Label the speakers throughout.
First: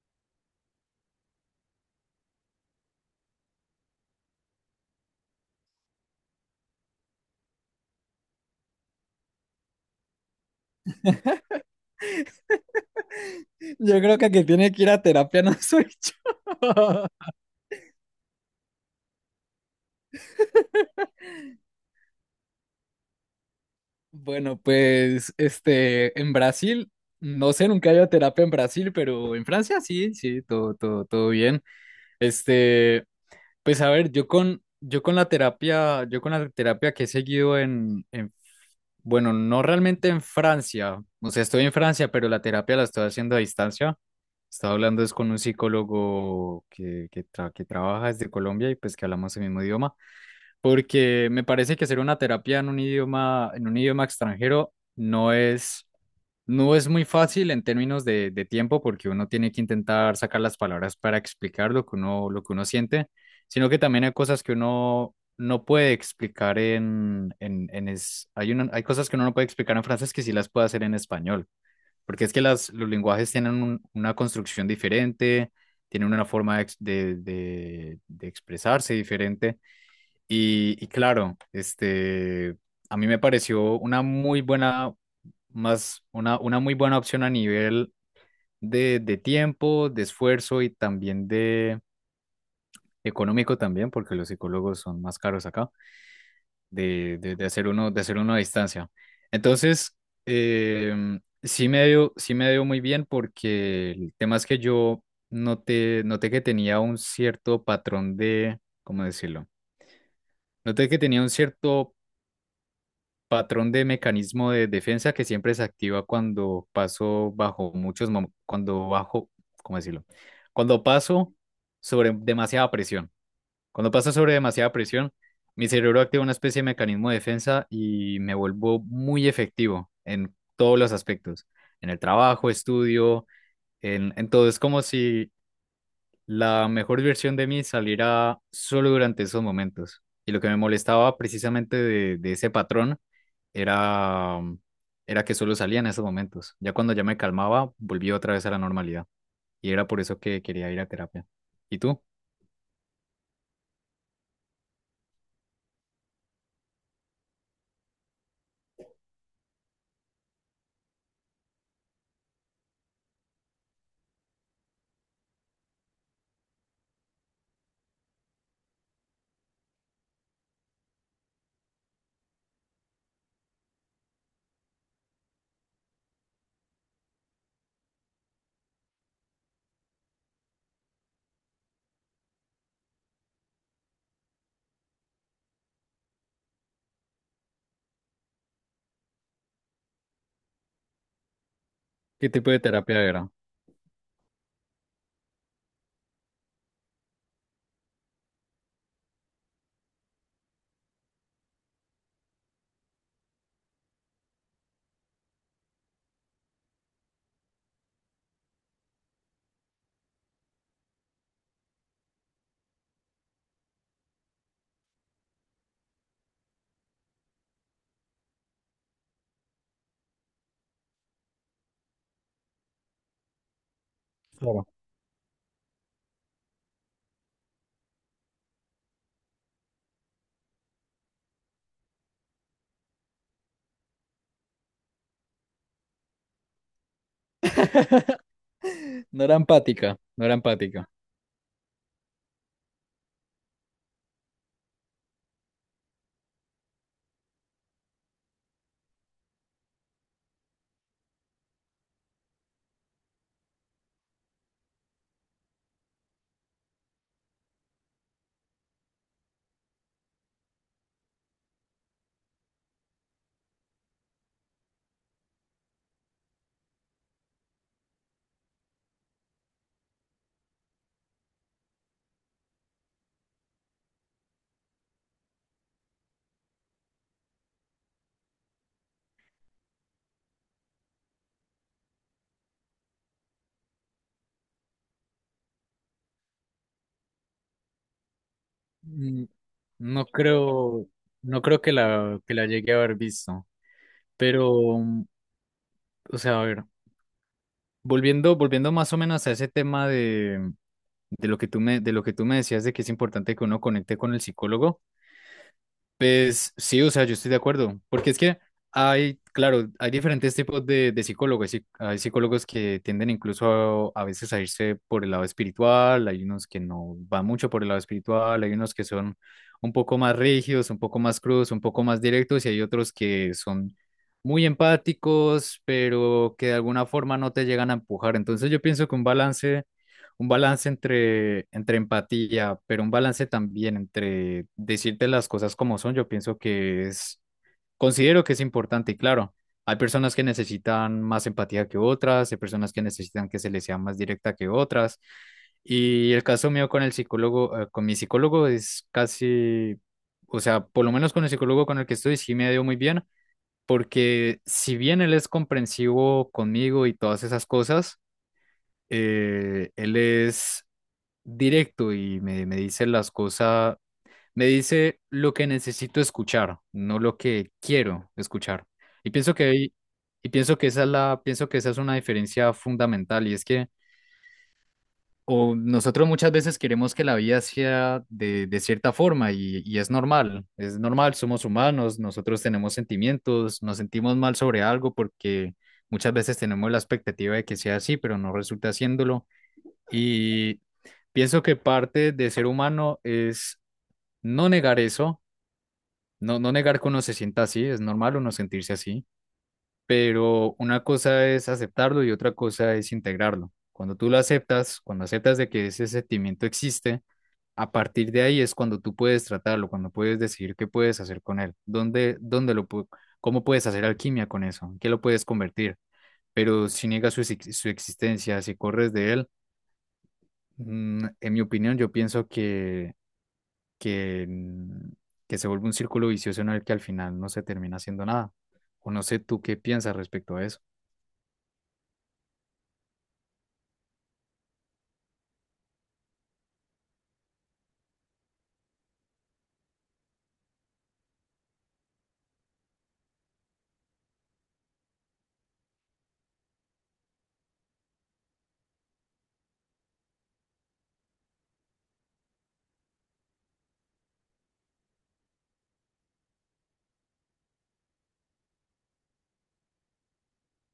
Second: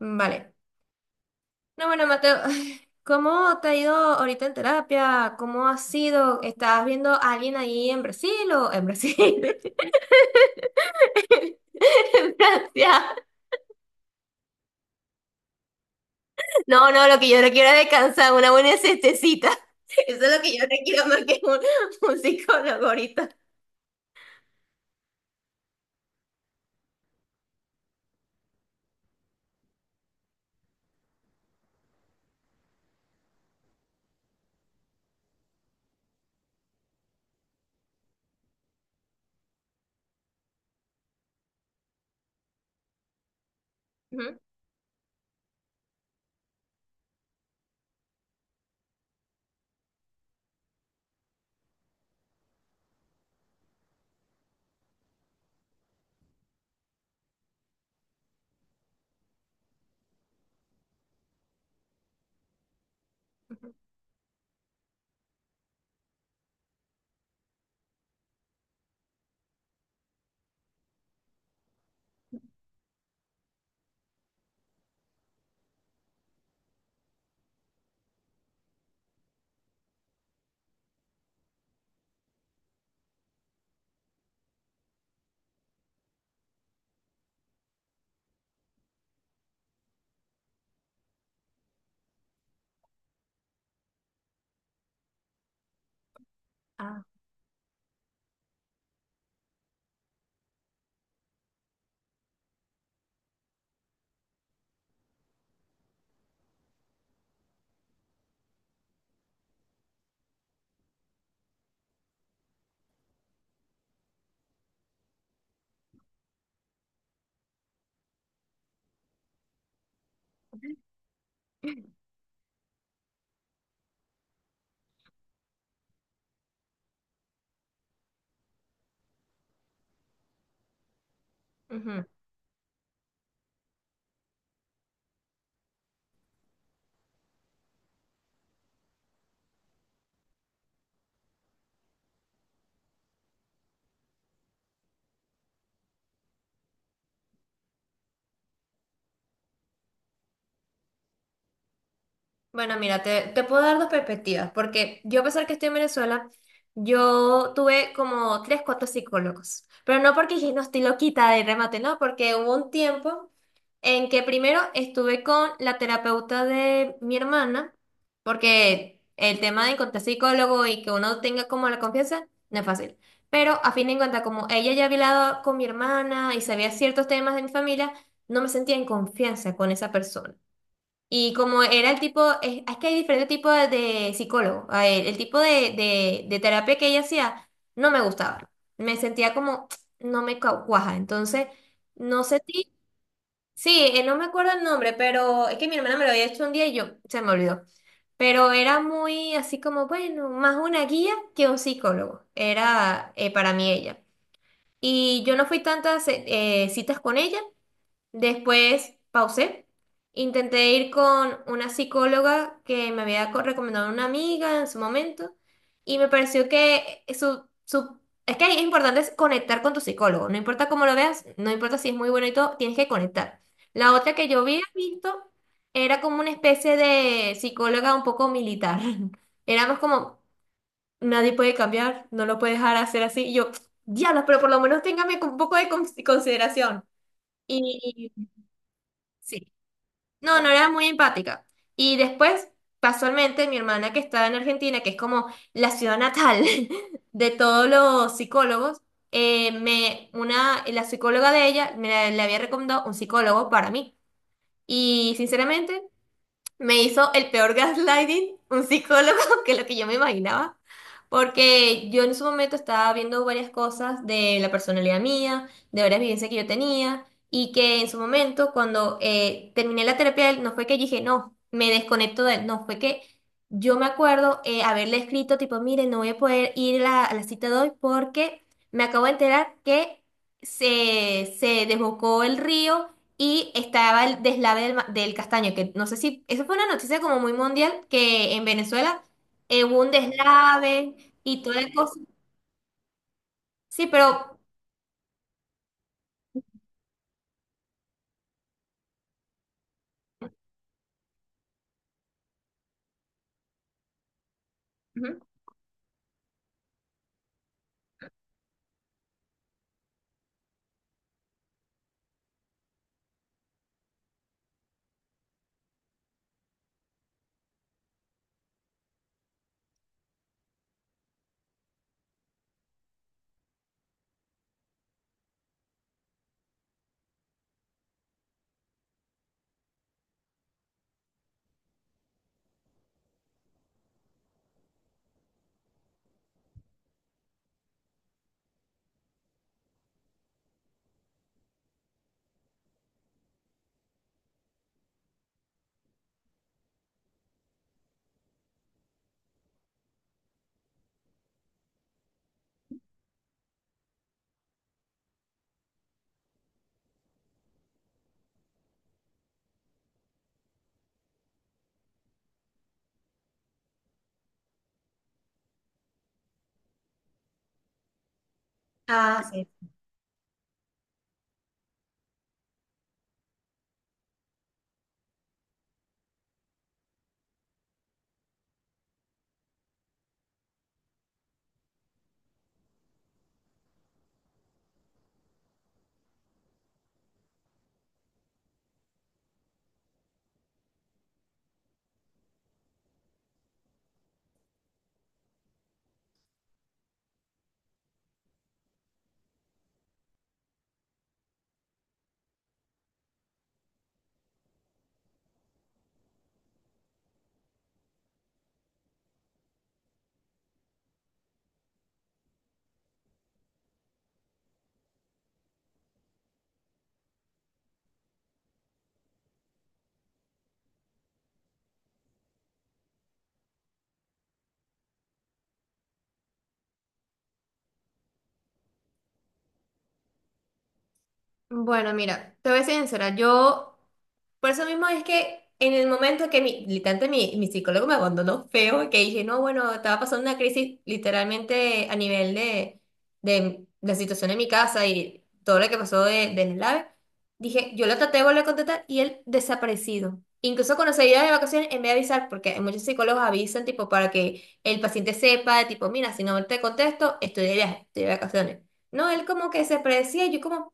Speaker 1: Vale. No, bueno, Mateo, ¿cómo te ha ido ahorita en terapia? ¿Cómo ha sido? ¿Estás viendo a alguien ahí en Brasil o en Brasil? En Francia.
Speaker 2: Yo creo que el que tiene que ir a terapia no soy yo.
Speaker 1: No, no, lo que yo no quiero es descansar, una buena siestecita. Eso es lo que yo no quiero más que un psicólogo ahorita.
Speaker 2: Bueno, pues en Brasil, no sé, nunca he ido a terapia en Brasil, pero en Francia sí, sí, todo, todo, todo bien. Este, pues a ver, yo con la terapia, yo con la terapia que he seguido bueno, no realmente en Francia, o sea, estoy en Francia, pero la terapia la estoy haciendo a distancia.
Speaker 1: Ujú.
Speaker 2: Estaba hablando es con un psicólogo que trabaja desde Colombia y pues que hablamos el mismo idioma, porque me parece que hacer una terapia en un idioma extranjero no es muy fácil en términos de tiempo, porque uno tiene que intentar sacar las palabras para explicar lo que uno siente, sino que también hay cosas que uno no puede explicar hay hay cosas que uno no puede explicar en frases que sí las puede hacer en español, porque es que las, los lenguajes tienen una construcción diferente, tienen una forma de, de expresarse diferente. Y claro, a mí me pareció una muy buena, más una muy buena opción a nivel de tiempo, de esfuerzo y también de económico también, porque los psicólogos son más caros acá,
Speaker 1: Ah,
Speaker 2: de hacer uno a distancia. Entonces, sí me dio muy bien porque el tema es que yo noté, noté que tenía un cierto patrón de, ¿cómo decirlo? Noté que tenía un cierto patrón de mecanismo de defensa que siempre se activa cuando paso bajo cuando bajo, ¿cómo decirlo? Cuando paso sobre demasiada presión. Cuando paso sobre demasiada presión, mi cerebro activa una especie de mecanismo de defensa y me vuelvo muy efectivo en todos los aspectos, en el
Speaker 1: ujú.
Speaker 2: trabajo, estudio, en todo. Es como si la mejor versión de mí salirá solo durante esos momentos. Y lo que me molestaba precisamente de ese patrón era, era que solo salía en esos momentos. Ya cuando ya me calmaba, volví otra vez a la normalidad. Y era por eso que quería ir a terapia. ¿Y tú?
Speaker 1: Bueno, mira, te puedo dar dos perspectivas, porque yo a pesar que estoy en Venezuela, yo tuve como tres, cuatro psicólogos, pero no porque dije, no estoy loquita de remate, no, porque hubo un tiempo en que primero estuve con la terapeuta de mi hermana, porque el tema de encontrar psicólogo y que uno tenga como la confianza no es fácil, pero a fin de cuentas, como ella ya había hablado con mi hermana y sabía ciertos temas de mi familia, no me sentía en confianza con esa persona. Y como era el tipo, es que hay diferentes tipos de psicólogo. A ver, el tipo de terapia que ella hacía no me gustaba. Me sentía como, no me cau- cuaja. Entonces, no
Speaker 2: ¿Qué
Speaker 1: sé
Speaker 2: tipo de
Speaker 1: ti.
Speaker 2: terapia era?
Speaker 1: Sí, no me acuerdo el nombre, pero es que mi hermana me lo había hecho un día y yo se me olvidó. Pero era muy así como, bueno, más una guía que un psicólogo. Era para mí ella. Y yo no fui tantas citas con ella. Después pausé. Intenté ir con una psicóloga que me había recomendado una amiga en su momento y me pareció que es que es importante es conectar con tu psicólogo. No importa cómo lo veas, no importa si es muy bueno y todo, tienes que conectar. La otra que yo había
Speaker 2: Claro.
Speaker 1: visto era como una especie de psicóloga un poco militar. Éramos como, nadie puede cambiar, no lo puede dejar hacer así. Y yo, diablos, pero por lo menos téngame con un poco de consideración. Y
Speaker 2: No era
Speaker 1: sí.
Speaker 2: empática, no era
Speaker 1: No, no era muy
Speaker 2: empática.
Speaker 1: empática. Y después, casualmente, mi hermana que está en Argentina, que es como la ciudad natal de todos los psicólogos, la psicóloga de ella le había recomendado un psicólogo para mí. Y sinceramente, me hizo el peor gaslighting un psicólogo que lo que yo me imaginaba, porque yo en su momento estaba viendo varias cosas de la personalidad mía, de varias vivencias que yo tenía, y que en su momento cuando terminé la terapia de él, no fue que dije, no, me desconecto de él, no, fue que yo me acuerdo haberle escrito tipo, mire, no voy a poder ir a la cita de hoy porque me acabo de enterar que se desbocó el río y estaba el deslave del castaño, que no sé si, eso fue una noticia como muy mundial, que en Venezuela
Speaker 2: Mm,
Speaker 1: hubo un
Speaker 2: no creo,
Speaker 1: deslave
Speaker 2: no
Speaker 1: y toda
Speaker 2: creo
Speaker 1: la cosa.
Speaker 2: que la llegué a haber visto.
Speaker 1: Sí, pero...
Speaker 2: Pero, mm, o sea, a ver. Volviendo, volviendo más o menos a ese tema de lo que tú me, de lo que tú me decías de que es importante que uno conecte con el psicólogo.
Speaker 1: Ujú.
Speaker 2: Pues sí, o sea, yo estoy de acuerdo, porque es que hay, claro, hay diferentes tipos de psicólogos. Sí, hay psicólogos que tienden incluso a veces a irse por el lado espiritual, hay unos que no van mucho por el lado espiritual, hay unos que son un poco más rígidos, un poco más crudos, un poco más directos, y hay otros que son muy empáticos, pero que de alguna forma no te llegan a empujar. Entonces yo pienso que un balance entre, entre empatía, pero un balance también entre decirte las cosas como son, yo pienso que es, considero que es importante y claro, hay personas que necesitan más empatía que otras, hay personas que necesitan que se les sea más directa que otras. Y el caso mío con el psicólogo, con mi psicólogo es casi, o sea, por lo menos con el psicólogo con el que estoy sí me ha ido muy bien, porque si bien él es comprensivo conmigo y todas esas cosas, él es directo y me dice las cosas, me dice lo que necesito escuchar, no lo que quiero escuchar. Y
Speaker 1: Ah,
Speaker 2: pienso que
Speaker 1: sí.
Speaker 2: y pienso que esa es la, pienso que esa es una diferencia fundamental y es que o nosotros muchas veces queremos que la vida sea de cierta forma y es normal, somos humanos, nosotros tenemos sentimientos, nos sentimos mal sobre algo porque muchas veces tenemos la expectativa de que sea así, pero no resulta haciéndolo. Y pienso que parte de ser humano es no negar eso, no negar que uno se sienta así, es normal uno sentirse así, pero una cosa es aceptarlo y otra cosa es integrarlo. Cuando tú lo aceptas, cuando aceptas de que ese sentimiento existe, a partir de ahí es cuando tú puedes tratarlo, cuando puedes decidir qué puedes hacer con él, dónde cómo puedes hacer alquimia con eso, en qué lo puedes convertir. Pero si niegas su existencia, si corres de él, mm, en mi opinión, yo pienso que que, mm, que se vuelve un círculo vicioso en el que al final no se termina haciendo nada. O no sé tú qué piensas respecto a eso.
Speaker 1: Bueno, mira, te voy a ser sincera, yo, por eso mismo es que en el momento que literalmente mi psicólogo me abandonó feo, que dije, no, bueno, estaba pasando una crisis literalmente a nivel de la situación en mi casa y todo lo que pasó del LAVE, dije, yo lo traté de volver a contactar y él desaparecido. Incluso cuando se iba de vacaciones, en vez de avisar, porque muchos psicólogos avisan, tipo, para que el paciente sepa, tipo, mira, si no te contesto, estoy de viaje, estoy de vacaciones. No, él como que se predecía, y yo como...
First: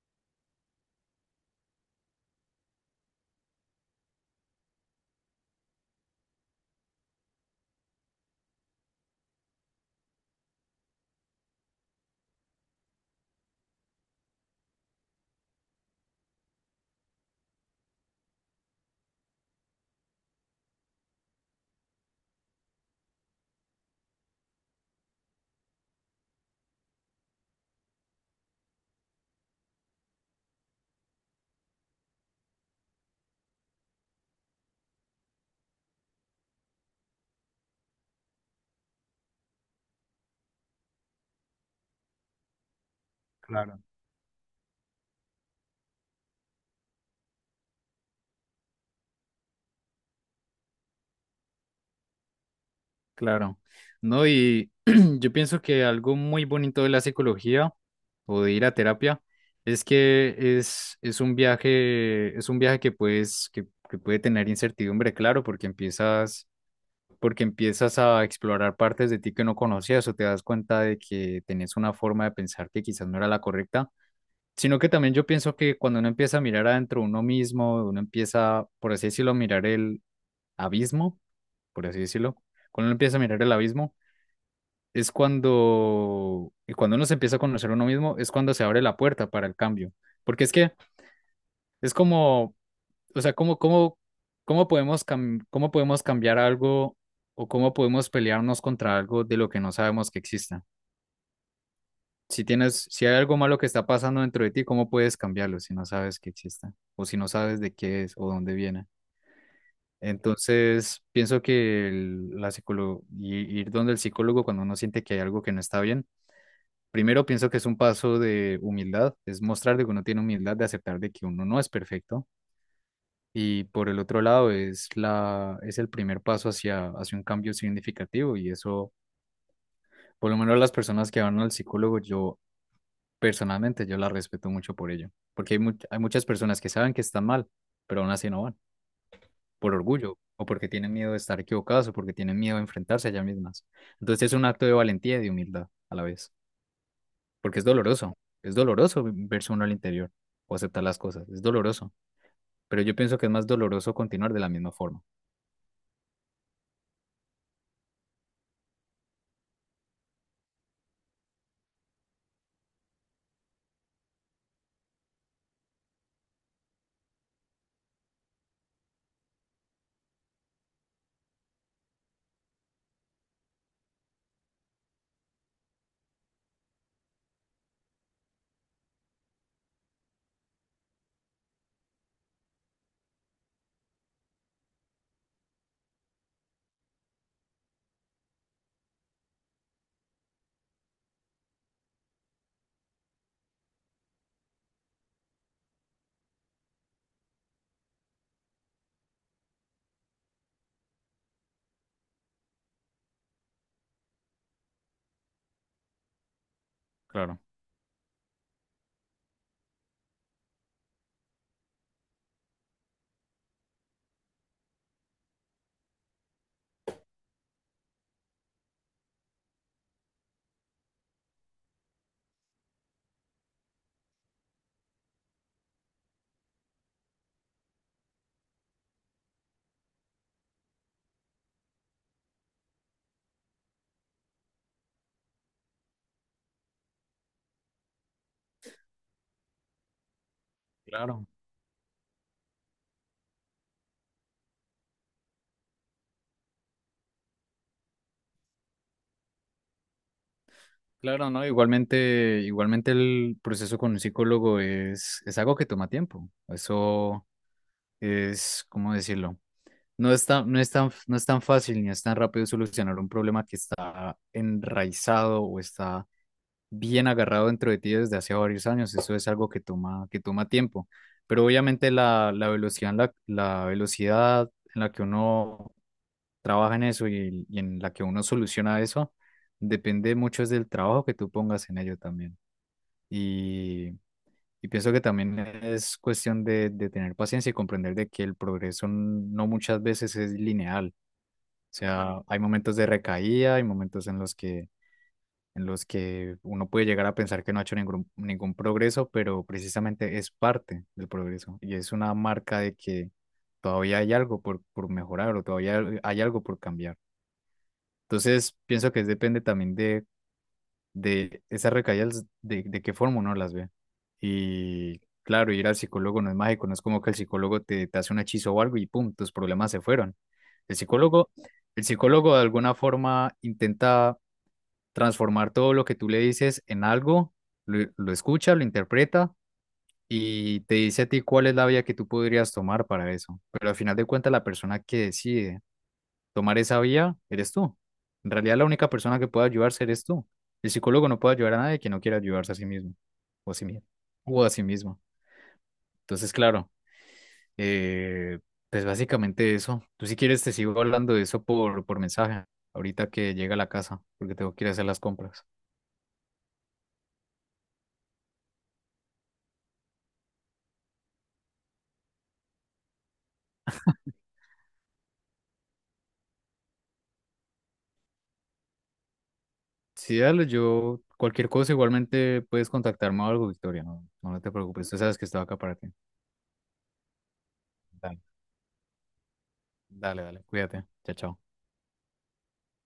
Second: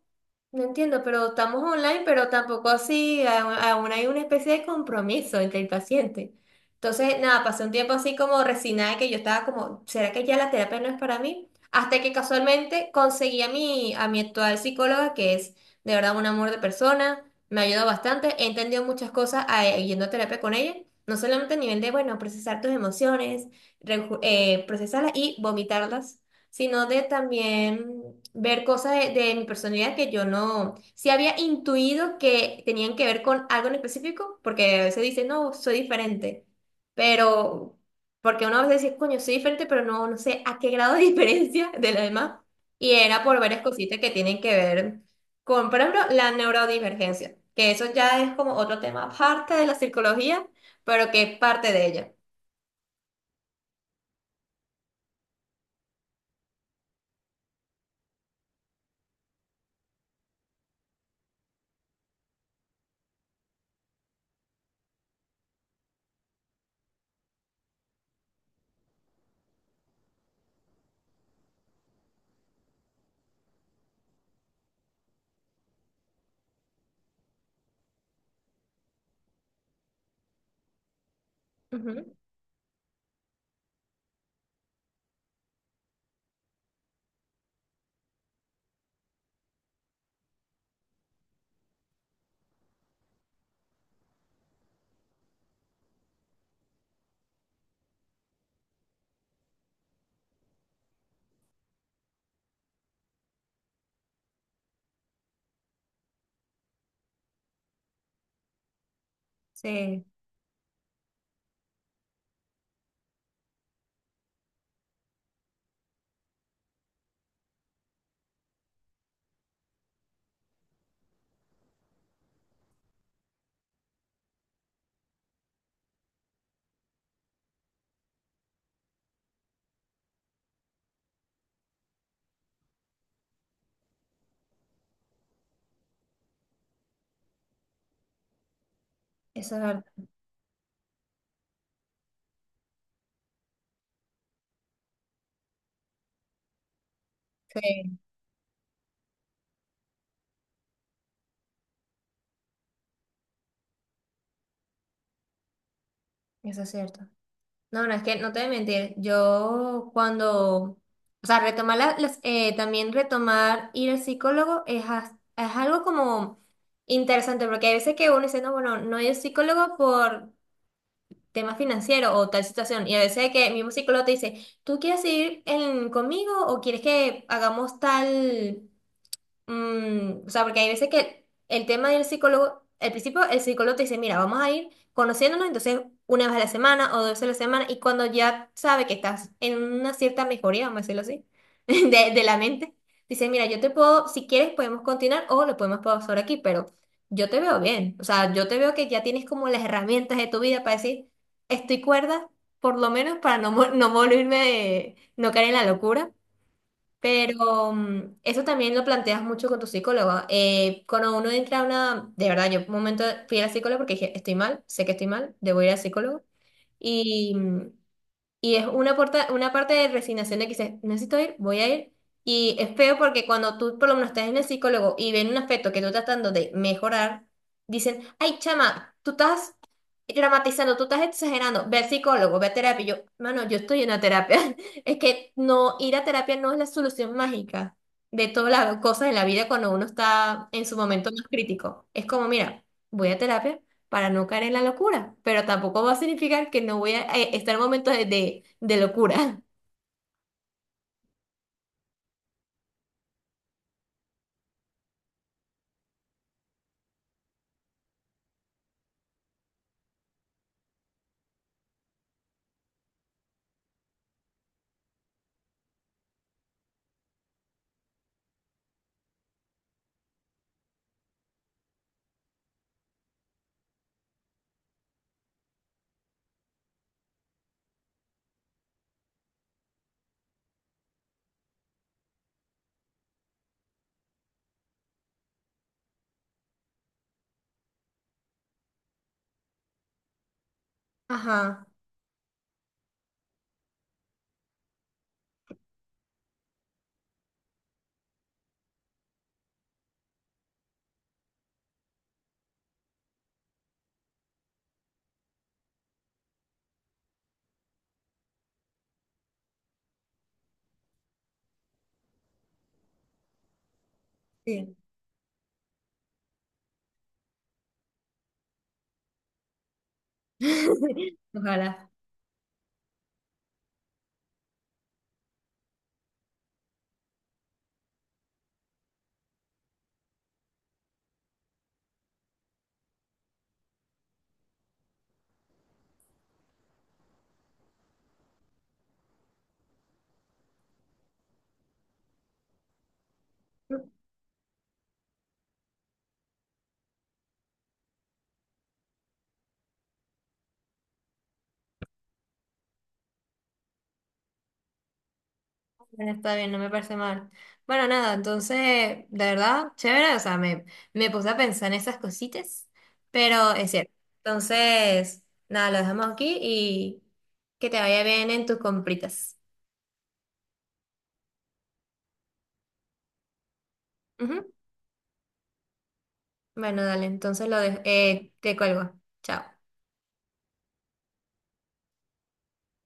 Speaker 1: No entiendo, pero estamos online, pero tampoco así, aún hay una especie de compromiso entre el paciente. Entonces, nada, pasé un tiempo así como resignada, que yo estaba como, ¿será que ya la terapia no es para mí? Hasta que casualmente conseguí a mi actual psicóloga, que es de verdad un amor de persona, me ayudó bastante, he entendido muchas cosas yendo a terapia con ella, no solamente a nivel de, bueno, procesar tus emociones, procesarlas y vomitarlas, sino de también ver cosas de mi personalidad que yo no, si había intuido que tenían que ver con algo en específico, porque a veces dice no, soy diferente, pero porque uno a veces dice, coño, soy diferente, pero no, no sé a qué grado de diferencia de la demás, y era por varias
Speaker 2: Claro.
Speaker 1: cositas que tienen que ver con, por ejemplo, la neurodivergencia, que eso ya es como otro tema aparte de la psicología, pero que es parte de ella.
Speaker 2: Claro, no, y yo pienso que algo muy bonito de la psicología o de ir a terapia es que es un viaje que puedes, que puede tener incertidumbre, claro, porque empiezas a explorar partes de ti que no conocías o te das cuenta de que tenés una forma de pensar que quizás no era la correcta. Sino que también yo pienso que cuando uno empieza a mirar adentro de uno mismo, uno empieza, por así decirlo, a mirar el abismo, por así
Speaker 1: Ujú.
Speaker 2: decirlo, cuando uno empieza a mirar el abismo, es cuando, y cuando uno se empieza a conocer a uno mismo, es cuando se abre la puerta para el cambio. Porque es que es como, o sea, cómo podemos cómo podemos cambiar algo o cómo podemos pelearnos contra algo de lo que no sabemos que exista. Si tienes, si hay algo malo que está pasando dentro de ti, ¿cómo puedes cambiarlo si no sabes que exista? O si no sabes de qué es o dónde viene.
Speaker 1: Sí,
Speaker 2: Entonces, pienso que ir donde el psicólogo cuando uno siente que hay algo que no está bien, primero pienso que es un paso de humildad, es mostrar de que uno tiene humildad, de aceptar de que uno no es perfecto. Y por el otro lado, es la, es el primer paso hacia, hacia un cambio significativo y eso... Por lo menos las personas que van al psicólogo, yo personalmente yo la respeto mucho por ello, porque hay, hay muchas personas que saben que están mal, pero aún así no van,
Speaker 1: eso es
Speaker 2: por
Speaker 1: verdad.
Speaker 2: orgullo, o porque tienen miedo de estar equivocadas, o porque tienen miedo de enfrentarse a ellas mismas. Entonces es un acto de valentía y de humildad a la vez, porque
Speaker 1: Sí,
Speaker 2: es doloroso verse uno al interior o aceptar las cosas, es doloroso, pero yo pienso que es más doloroso continuar de la misma forma.
Speaker 1: eso es cierto. No, no, es que no te voy a mentir. Yo cuando, o sea, retomar también retomar ir al psicólogo es algo como interesante, porque hay veces que uno dice, no, bueno, no ir al psicólogo por tema financiero o tal situación, y a veces que el mismo psicólogo te dice, ¿tú quieres ir conmigo o quieres que hagamos tal? Mm, o sea, porque hay veces que el tema del psicólogo, al principio el psicólogo te dice, mira, vamos a ir conociéndonos, entonces una vez a la semana o dos veces a la semana, y cuando ya sabe que estás en una cierta mejoría, vamos a decirlo así, de la mente, dice, mira, yo te puedo, si quieres podemos continuar o lo podemos pausar aquí, pero yo te veo bien, o sea, yo te veo que ya tienes como las herramientas de tu vida para decir, estoy cuerda, por lo menos para no volverme, no caer en la locura.
Speaker 2: Claro,
Speaker 1: Pero eso también lo planteas mucho con tu psicólogo. Cuando uno entra a una, de verdad, yo un momento fui a la psicóloga porque dije, estoy mal, sé que estoy mal, debo ir al psicólogo. y mm, y es una parte de resignación de que dices, necesito ir, voy a ir. Y es feo porque cuando tú por lo menos estás en el psicólogo y ven un aspecto que tú estás tratando de mejorar, dicen, ay, chama, tú estás dramatizando, tú estás exagerando, ve al psicólogo, ve a terapia. Y yo, mano, yo estoy en la terapia. Es que no, ir a terapia no es la solución mágica de todas las cosas en la vida cuando uno está en su momento más
Speaker 2: claro,
Speaker 1: crítico. Es como, mira, voy a terapia para no caer en la locura, pero tampoco va a significar que no voy a estar en momentos de locura.
Speaker 2: claro, ¿no? Igualmente, igualmente el proceso con un psicólogo es algo que toma tiempo, eso es, ¿cómo decirlo? No es tan fácil ni es tan rápido solucionar un problema que está enraizado o está bien agarrado dentro de ti desde hace varios años. Eso es algo que toma tiempo. Pero obviamente la velocidad, en la velocidad en la que uno trabaja en eso y en la que uno soluciona eso depende mucho es del trabajo que tú pongas en ello también. Y, y pienso que también es cuestión de tener paciencia y comprender de que el progreso no muchas veces es lineal,
Speaker 1: Ajá,
Speaker 2: o sea, hay momentos de recaída, hay momentos en los que uno puede llegar a pensar que no ha hecho ningún progreso, pero precisamente es parte del progreso y es una marca de que todavía hay algo por mejorar o todavía hay algo por cambiar. Entonces, pienso que depende también de esas recaídas, de qué forma uno las ve.
Speaker 1: sí.
Speaker 2: Y claro, ir al psicólogo no es mágico, no es como que el psicólogo te, te hace un hechizo o algo y pum, tus problemas se fueron. El psicólogo, el
Speaker 1: Ojalá.
Speaker 2: psicólogo de alguna forma intenta transformar todo lo que tú le dices en algo, lo escucha, lo interpreta y te dice a ti cuál es la vía que tú podrías tomar para eso. Pero al final de cuentas, la persona que decide tomar esa vía eres tú. En realidad, la única persona que puede ayudarse eres tú. El psicólogo no puede ayudar a nadie que no quiera ayudarse a sí mismo o a sí mismo o a sí mismo. Entonces, claro. Eh, pues básicamente eso. Tú si quieres te sigo hablando de eso por mensaje, ahorita que llega a la casa, porque tengo que ir a hacer las compras.
Speaker 1: Bueno, está bien, no me parece mal. Bueno, nada, entonces, de verdad, chévere, o sea, me puse a pensar en esas cositas, pero es cierto. Entonces, nada, lo dejamos aquí y que te vaya bien en tus compritas.
Speaker 2: Sí, dale, yo cualquier cosa igualmente puedes contactarme o algo, Victoria, no
Speaker 1: Ujú.
Speaker 2: te preocupes, tú sabes que estoy acá para ti.
Speaker 1: Bueno, dale, entonces lo de
Speaker 2: Dale,
Speaker 1: te cuelgo. Chao.
Speaker 2: dale, dale, cuídate, chao, chao.